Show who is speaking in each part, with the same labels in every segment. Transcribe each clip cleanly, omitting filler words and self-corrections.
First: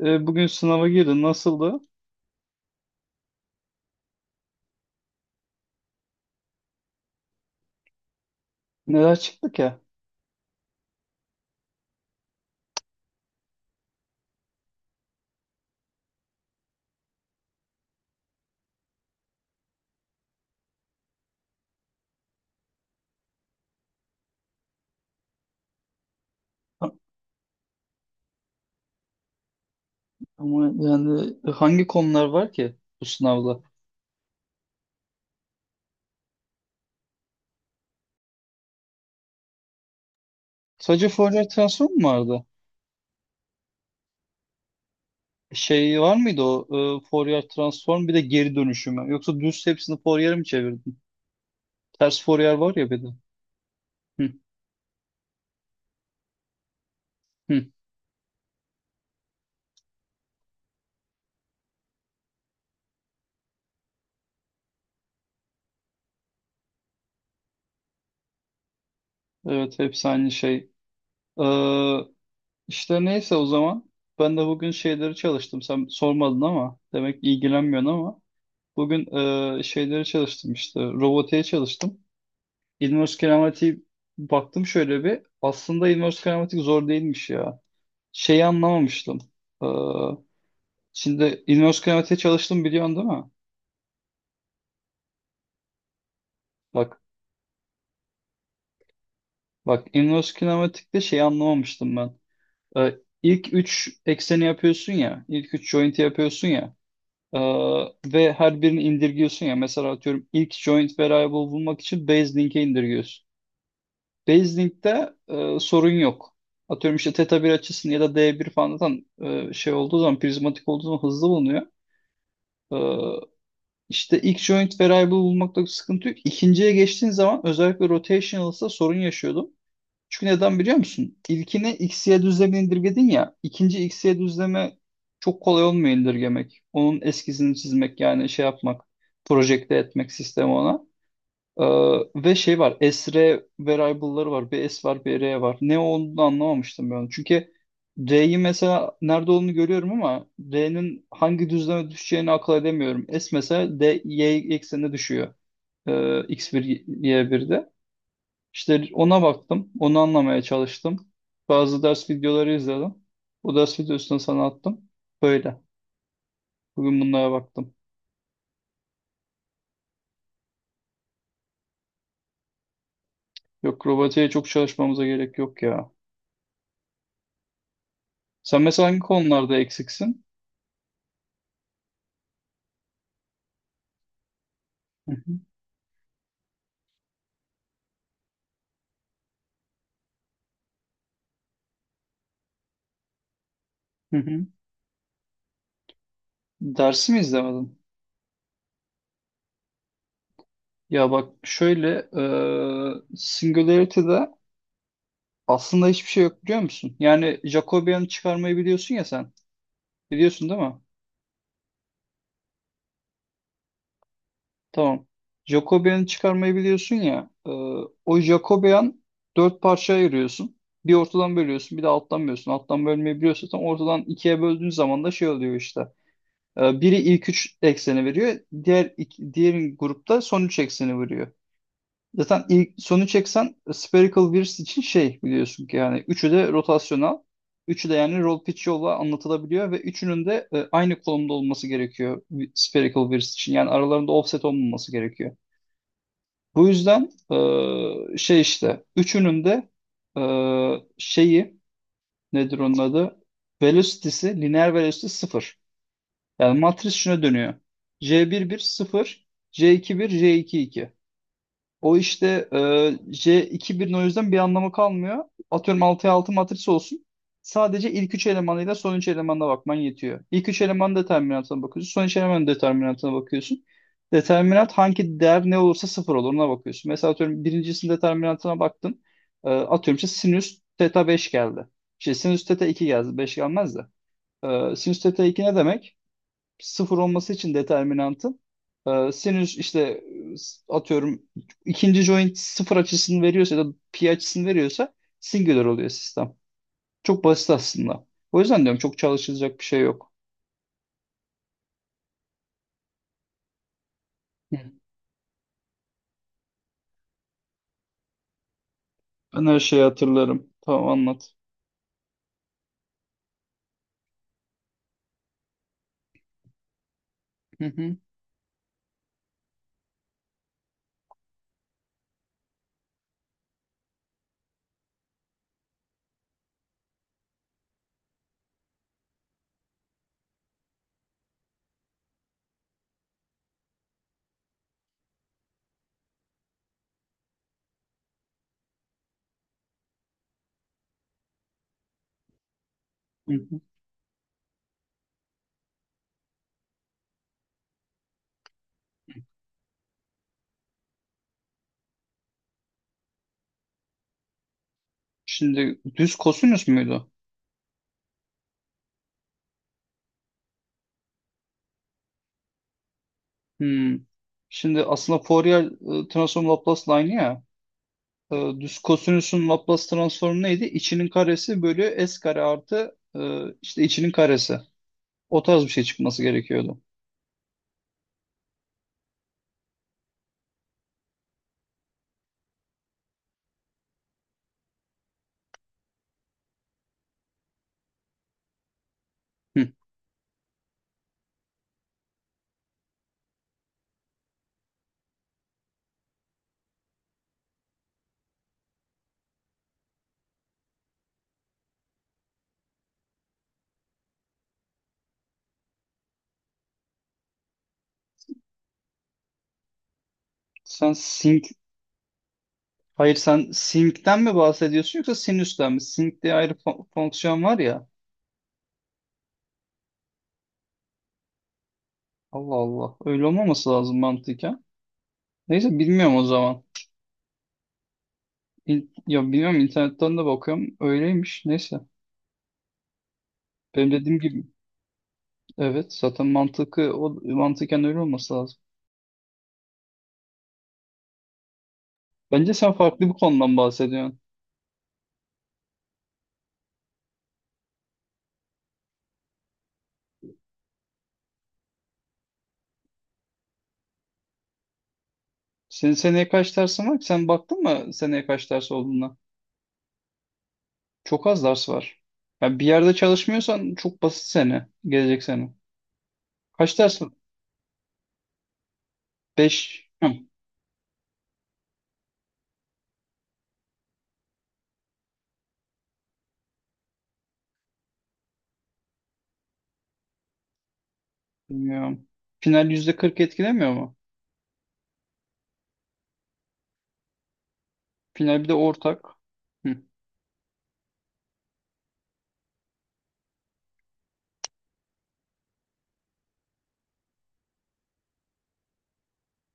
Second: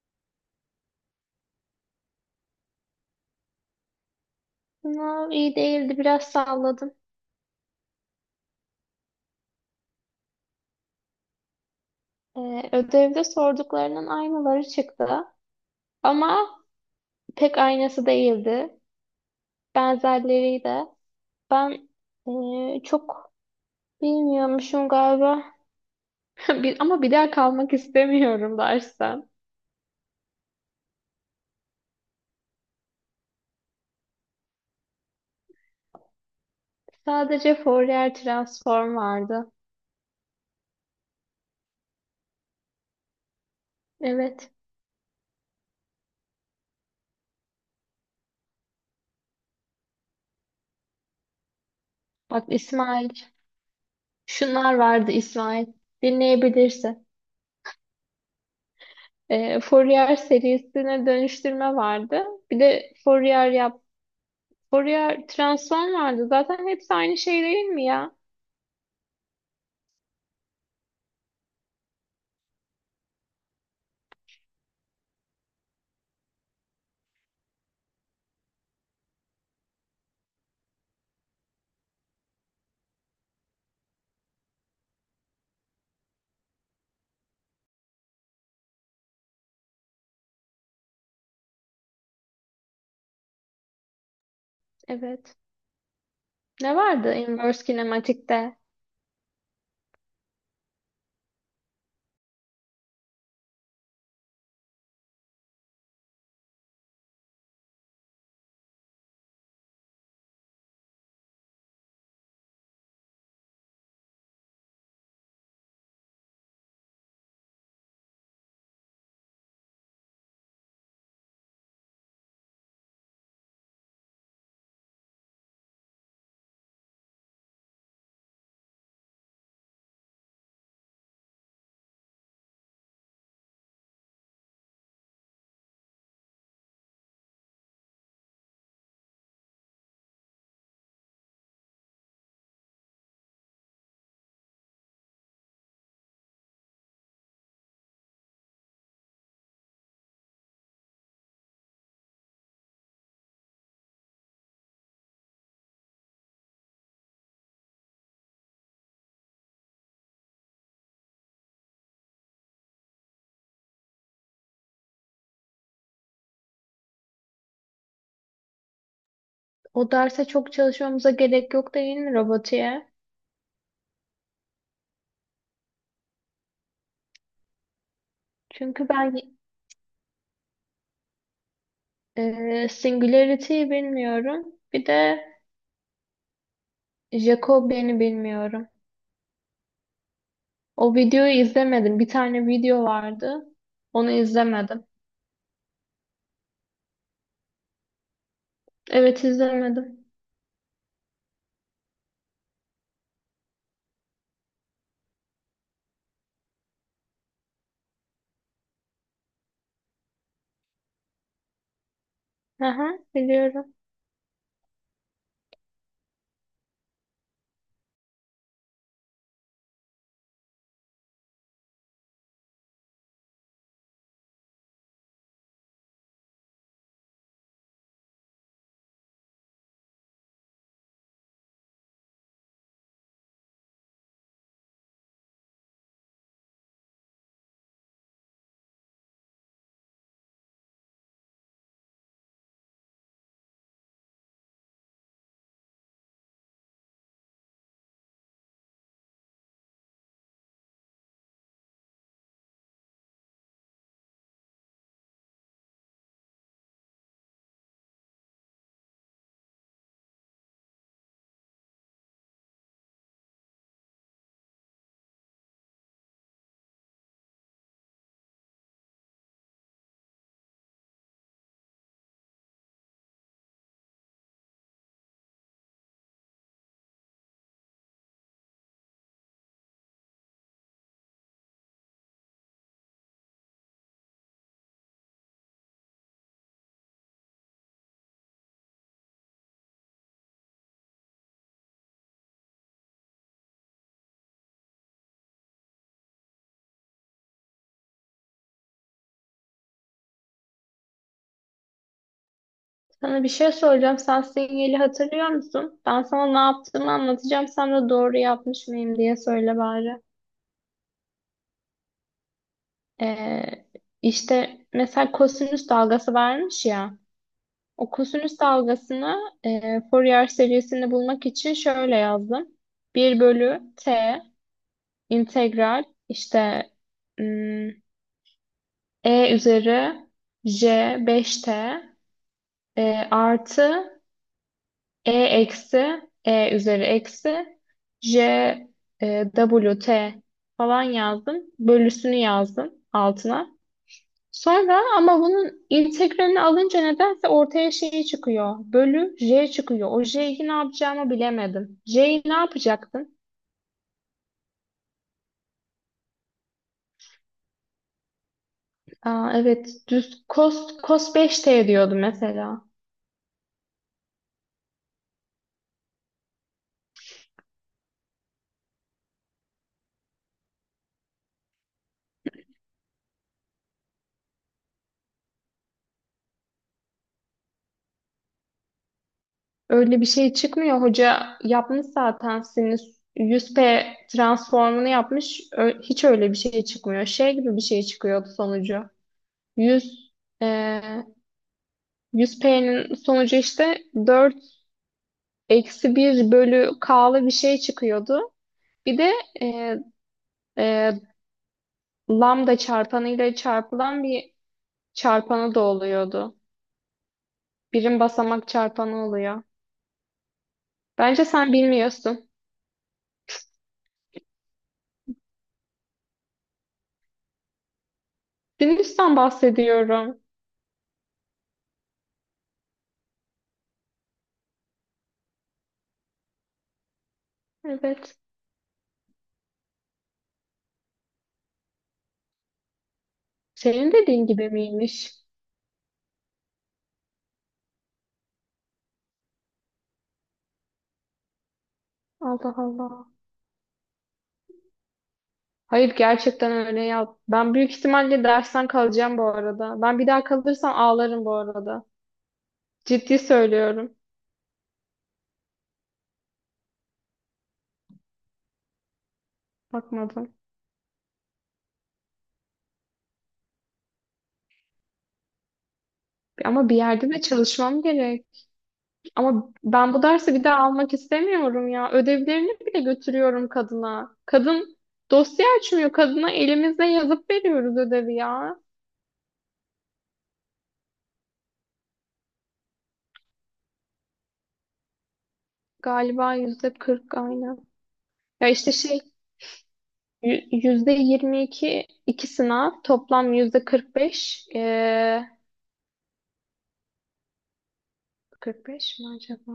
Speaker 1: Bugün sınava girdin. Nasıldı?
Speaker 2: Sınav iyi değildi, biraz salladım.
Speaker 1: Neler çıktı ki?
Speaker 2: Ödevde sorduklarının aynıları çıktı ama pek aynısı değildi. Benzerleriydi. Ben çok bilmiyormuşum galiba.
Speaker 1: Ha-
Speaker 2: Ama bir daha kalmak istemiyorum dersten.
Speaker 1: Ama yani hangi konular var ki bu sınavda?
Speaker 2: Sadece Fourier transform vardı.
Speaker 1: Sadece Fourier transform mu vardı?
Speaker 2: Evet.
Speaker 1: Şey var mıydı o Fourier transform bir de geri dönüşümü? Yoksa düz hepsini Fourier'e mi çevirdin? Ters
Speaker 2: Bak
Speaker 1: Fourier var ya bir de.
Speaker 2: İsmail,
Speaker 1: Hı,
Speaker 2: şunlar vardı İsmail. Dinleyebilirsin.
Speaker 1: hı.
Speaker 2: Fourier serisine dönüştürme vardı. Bir de Fourier transform vardı. Zaten hepsi aynı şey değil mi ya?
Speaker 1: Evet, hepsi aynı şey. Ee, işte neyse o zaman. Ben de bugün şeyleri çalıştım. Sen sormadın ama demek ilgilenmiyorsun ama. Bugün şeyleri çalıştım işte. Robotiğe çalıştım. İlmiyoruz Keramatiği baktım şöyle bir. Aslında İlmiyoruz Keramatik zor değilmiş ya. Şeyi anlamamıştım. Ee, Şimdi İlmiyoruz Keramatik'e çalıştım, biliyorsun değil mi?
Speaker 2: Evet. Ne
Speaker 1: Bak,
Speaker 2: vardı inverse kinematikte?
Speaker 1: bak İlmiyoruz Keramatik'te şeyi anlamamıştım ben. İlk 3 ekseni yapıyorsun ya. İlk 3 joint'i yapıyorsun ya. Ee, Ve her birini indirgiyorsun ya. Mesela atıyorum ilk joint variable bulmak için base link'e indirgiyorsun. Baseling'de sorun yok. Atıyorum işte teta bir açısını ya da d bir falan, zaten şey olduğu zaman, prizmatik olduğu zaman hızlı bulunuyor. E, işte ilk joint variable bulmakta sıkıntı yok. İkinciye geçtiğin zaman özellikle rotational'sa sorun yaşıyordum. Çünkü neden biliyor musun? İlkini x'ye düzlemini indirgedin ya. İkinci x'ye düzleme çok kolay olmuyor indirgemek. Onun eskizini çizmek, yani şey yapmak. Projekte etmek sistemi ona. Ee, Ve şey var. Esre variable'ları var. Bir S var, bir R var. Ne olduğunu anlamamıştım ben. Çünkü R'yi mesela nerede olduğunu görüyorum ama R'nin hangi düzleme düşeceğini akıl edemiyorum. S mesela D, Y eksenine düşüyor. Ee, X1, Y1'de. İşte ona baktım. Onu anlamaya çalıştım. Bazı ders videoları izledim. O ders videosunu sana attım. Böyle. Bugün bunlara baktım.
Speaker 2: O derse çok çalışmamıza gerek yok değil mi robotiğe?
Speaker 1: Yok, robotiğe çok çalışmamıza gerek yok ya. Sen mesela
Speaker 2: Çünkü
Speaker 1: hangi
Speaker 2: ben
Speaker 1: konularda eksiksin?
Speaker 2: Singularity'yi bilmiyorum. Bir de Jacobian'i bilmiyorum. O videoyu izlemedim. Bir tane video vardı. Onu
Speaker 1: Hı hı.
Speaker 2: izlemedim.
Speaker 1: Dersi mi izlemedin?
Speaker 2: Evet izlemedim.
Speaker 1: Ya bak şöyle, Singularity'de aslında hiçbir şey yok, biliyor musun? Yani Jacobian'ı çıkarmayı biliyorsun ya sen. Biliyorsun değil mi?
Speaker 2: Aha, biliyorum.
Speaker 1: Tamam. Jacobian'ı çıkarmayı biliyorsun ya. O Jacobian dört parçaya ayırıyorsun. Bir ortadan bölüyorsun, bir de alttan bölüyorsun. Alttan bölmeyi biliyorsun. Tam ortadan ikiye böldüğün zaman da şey oluyor işte. Biri ilk üç ekseni veriyor. Diğer grupta son üç ekseni veriyor. Zaten ilk sonu çeksen spherical Wheels için şey, biliyorsun ki yani üçü de rotasyonel. Üçü de yani roll pitch yolla anlatılabiliyor ve üçünün de aynı konumda olması gerekiyor spherical Wheels için. Yani aralarında offset olmaması gerekiyor. Bu yüzden şey işte üçünün de e, şeyi, nedir onun adı? Velocity'si, lineer velocity sıfır. Yani matris şuna dönüyor. J11 sıfır, J21, J22. O işte, J2-1'in o yüzden bir anlamı kalmıyor. Atıyorum 6'ya 6 matris olsun. Sadece ilk 3 elemanıyla son 3 elemanına bakman yetiyor. İlk 3 elemanın determinantına bakıyorsun. Son 3 elemanın determinantına bakıyorsun. Determinant hangi değer ne olursa sıfır olur, ona bakıyorsun. Mesela atıyorum birincisinin determinantına baktın. Atıyorum işte sinüs teta 5 geldi. İşte sinüs teta 2 geldi. 5 gelmez de. Sinüs teta 2 ne demek? Sıfır olması için determinantın, sinüs işte, atıyorum ikinci joint sıfır açısını veriyorsa ya da pi açısını veriyorsa singular oluyor sistem. Çok basit aslında. O yüzden diyorum çok çalışılacak bir şey yok.
Speaker 2: Sana bir şey soracağım. Sen
Speaker 1: Hı.
Speaker 2: sinyali hatırlıyor musun? Ben sana ne yaptığımı anlatacağım. Sen de doğru yapmış mıyım diye
Speaker 1: Ben
Speaker 2: söyle
Speaker 1: her şeyi
Speaker 2: bari.
Speaker 1: hatırlarım. Tamam, anlat.
Speaker 2: Ee, işte mesela kosinüs dalgası vermiş ya.
Speaker 1: Hı
Speaker 2: O
Speaker 1: hı.
Speaker 2: kosinüs dalgasını Fourier serisini bulmak için şöyle yazdım. 1 bölü t integral işte ım, e üzeri j 5t artı E eksi E üzeri eksi J W T falan yazdım. Bölüsünü yazdım
Speaker 1: Hı
Speaker 2: altına.
Speaker 1: hı.
Speaker 2: Sonra ama bunun integralini alınca nedense ortaya şey çıkıyor. Bölü J çıkıyor. O J'yi ne yapacağımı bilemedim. J'yi ne yapacaktım?
Speaker 1: Şimdi düz kosinüs müydü?
Speaker 2: Aa, evet, düz cos, cos beş t diyordum mesela.
Speaker 1: Hmm. Şimdi aslında Fourier transform Laplace line'ı ya. Düz kosinüsün Laplace transformu neydi? İçinin karesi bölü s kare artı işte içinin karesi. O tarz bir şey çıkması gerekiyordu.
Speaker 2: Öyle bir şey çıkmıyor. Hoca yapmış zaten sinüs yüz p transformunu yapmış. Hiç öyle bir şey çıkmıyor. Şey gibi bir şey çıkıyordu sonucu.
Speaker 1: Hı.
Speaker 2: 100 e, 100P'nin sonucu işte 4 eksi bir bölü K'lı bir şey çıkıyordu. Bir de e, e, lambda çarpanıyla çarpılan bir çarpanı da oluyordu. Birim basamak çarpanı oluyor.
Speaker 1: Sen
Speaker 2: Bence
Speaker 1: sync
Speaker 2: sen bilmiyorsun.
Speaker 1: Hayır, sen sync'ten mi bahsediyorsun yoksa sinüsten mi? Sync diye ayrı fonksiyon var ya.
Speaker 2: Sinüsten bahsediyorum.
Speaker 1: Allah Allah. Öyle olmaması lazım mantıken. Neyse, bilmiyorum o zaman.
Speaker 2: Evet.
Speaker 1: Ya bilmiyorum, internetten de bakıyorum. Öyleymiş. Neyse. Benim
Speaker 2: Senin
Speaker 1: dediğim
Speaker 2: dediğin
Speaker 1: gibi.
Speaker 2: gibi miymiş?
Speaker 1: Evet, zaten mantıklı, o mantıken öyle olması lazım. Bence
Speaker 2: Allah
Speaker 1: sen
Speaker 2: Allah.
Speaker 1: farklı bir konudan bahsediyorsun.
Speaker 2: Hayır, gerçekten öyle ya. Ben büyük ihtimalle dersten kalacağım bu arada. Ben bir daha kalırsam ağlarım bu arada. Ciddi söylüyorum.
Speaker 1: Senin seneye kaç dersin var ki? Sen baktın mı seneye kaç ders olduğuna?
Speaker 2: Bakmadım.
Speaker 1: Çok az ders var. Ya bir yerde çalışmıyorsan çok basit sene. Gelecek sene.
Speaker 2: Ama bir
Speaker 1: Kaç ders var?
Speaker 2: yerde de çalışmam gerek. Ama
Speaker 1: 5.
Speaker 2: ben bu dersi bir daha almak istemiyorum ya. Ödevlerini bile götürüyorum kadına. Kadın dosya açmıyor. Kadına elimizle yazıp veriyoruz ödevi ya.
Speaker 1: Bilmiyorum. Final %40 etkilemiyor mu?
Speaker 2: Galiba %40 aynı.
Speaker 1: Final
Speaker 2: Ya
Speaker 1: bir de
Speaker 2: işte şey.
Speaker 1: ortak. Hı.
Speaker 2: %22, iki sınav, toplam yüzde 45, 45 mi acaba?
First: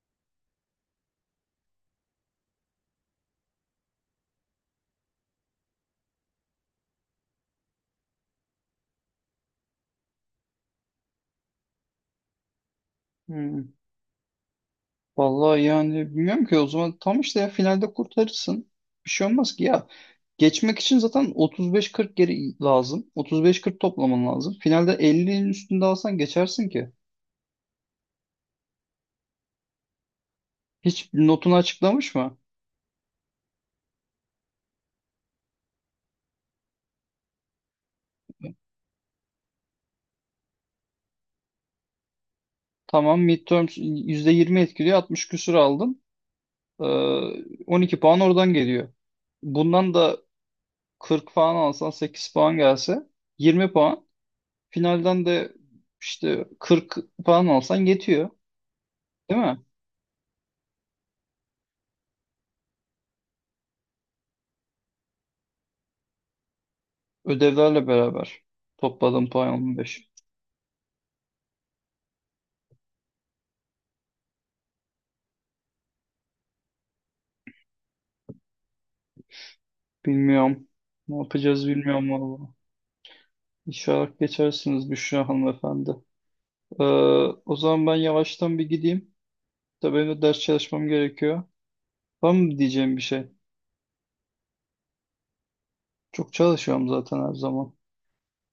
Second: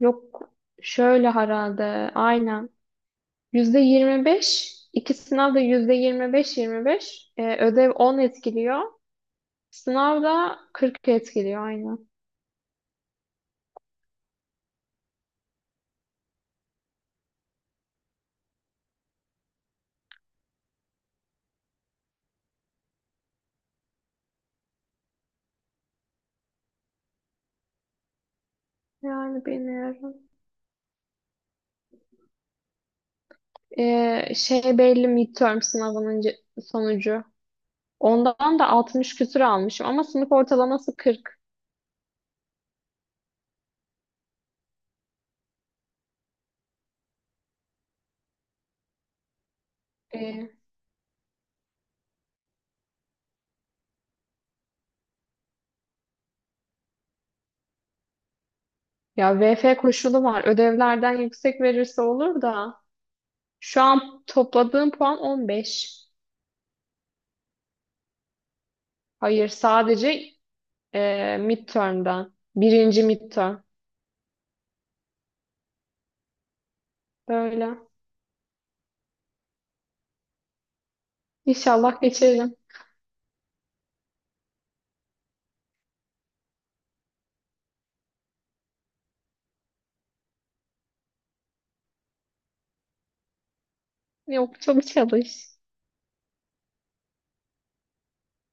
Speaker 2: Yok, şöyle herhalde, aynen, yüzde 25 iki sınav da yüzde 25, 25. Ödev 10 etkiliyor, sınav da 40 etkiliyor aynen.
Speaker 1: Hı. Vallahi yani bilmiyorum ki o zaman, tam işte ya finalde kurtarırsın. Bir şey olmaz ki ya. Geçmek için zaten 35-40 geri lazım. 35-40 toplaman lazım. Finalde 50'nin üstünde alsan geçersin ki.
Speaker 2: Yani bilmiyorum.
Speaker 1: Hiç notunu açıklamış mı?
Speaker 2: Şey belli, midterm sınavının sonucu. Ondan da 60 küsür almışım ama sınıf ortalaması 40.
Speaker 1: Tamam, midterms %20 etkiliyor. 60 küsur aldın. Ee, 12 puan oradan geliyor. Bundan da
Speaker 2: Ee,
Speaker 1: 40 puan alsan, 8 puan gelse, 20 puan. Finalden de işte 40 puan alsan yetiyor.
Speaker 2: Ya
Speaker 1: Değil mi?
Speaker 2: VF koşulu var. Ödevlerden yüksek verirse olur da. Şu an topladığım puan 15.
Speaker 1: Ödevlerle beraber topladığım puan
Speaker 2: Hayır,
Speaker 1: 15.
Speaker 2: sadece midterm'den. Birinci midterm. Böyle.
Speaker 1: Bilmiyorum. Ne yapacağız
Speaker 2: İnşallah
Speaker 1: bilmiyorum valla.
Speaker 2: geçerim.
Speaker 1: İnşallah geçersiniz Büşra hanımefendi. Ee, O zaman ben yavaştan bir gideyim. Tabii benim de ders çalışmam gerekiyor. Var mı diyeceğim bir şey?
Speaker 2: Yok, çok çalış.
Speaker 1: Çok çalışıyorum zaten her zaman.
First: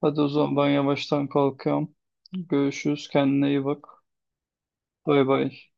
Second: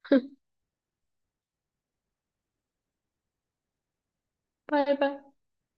Speaker 1: Hadi o zaman ben yavaştan kalkıyorum. Görüşürüz. Kendine iyi bak.
Speaker 2: Bay bay.
Speaker 1: Bay bay.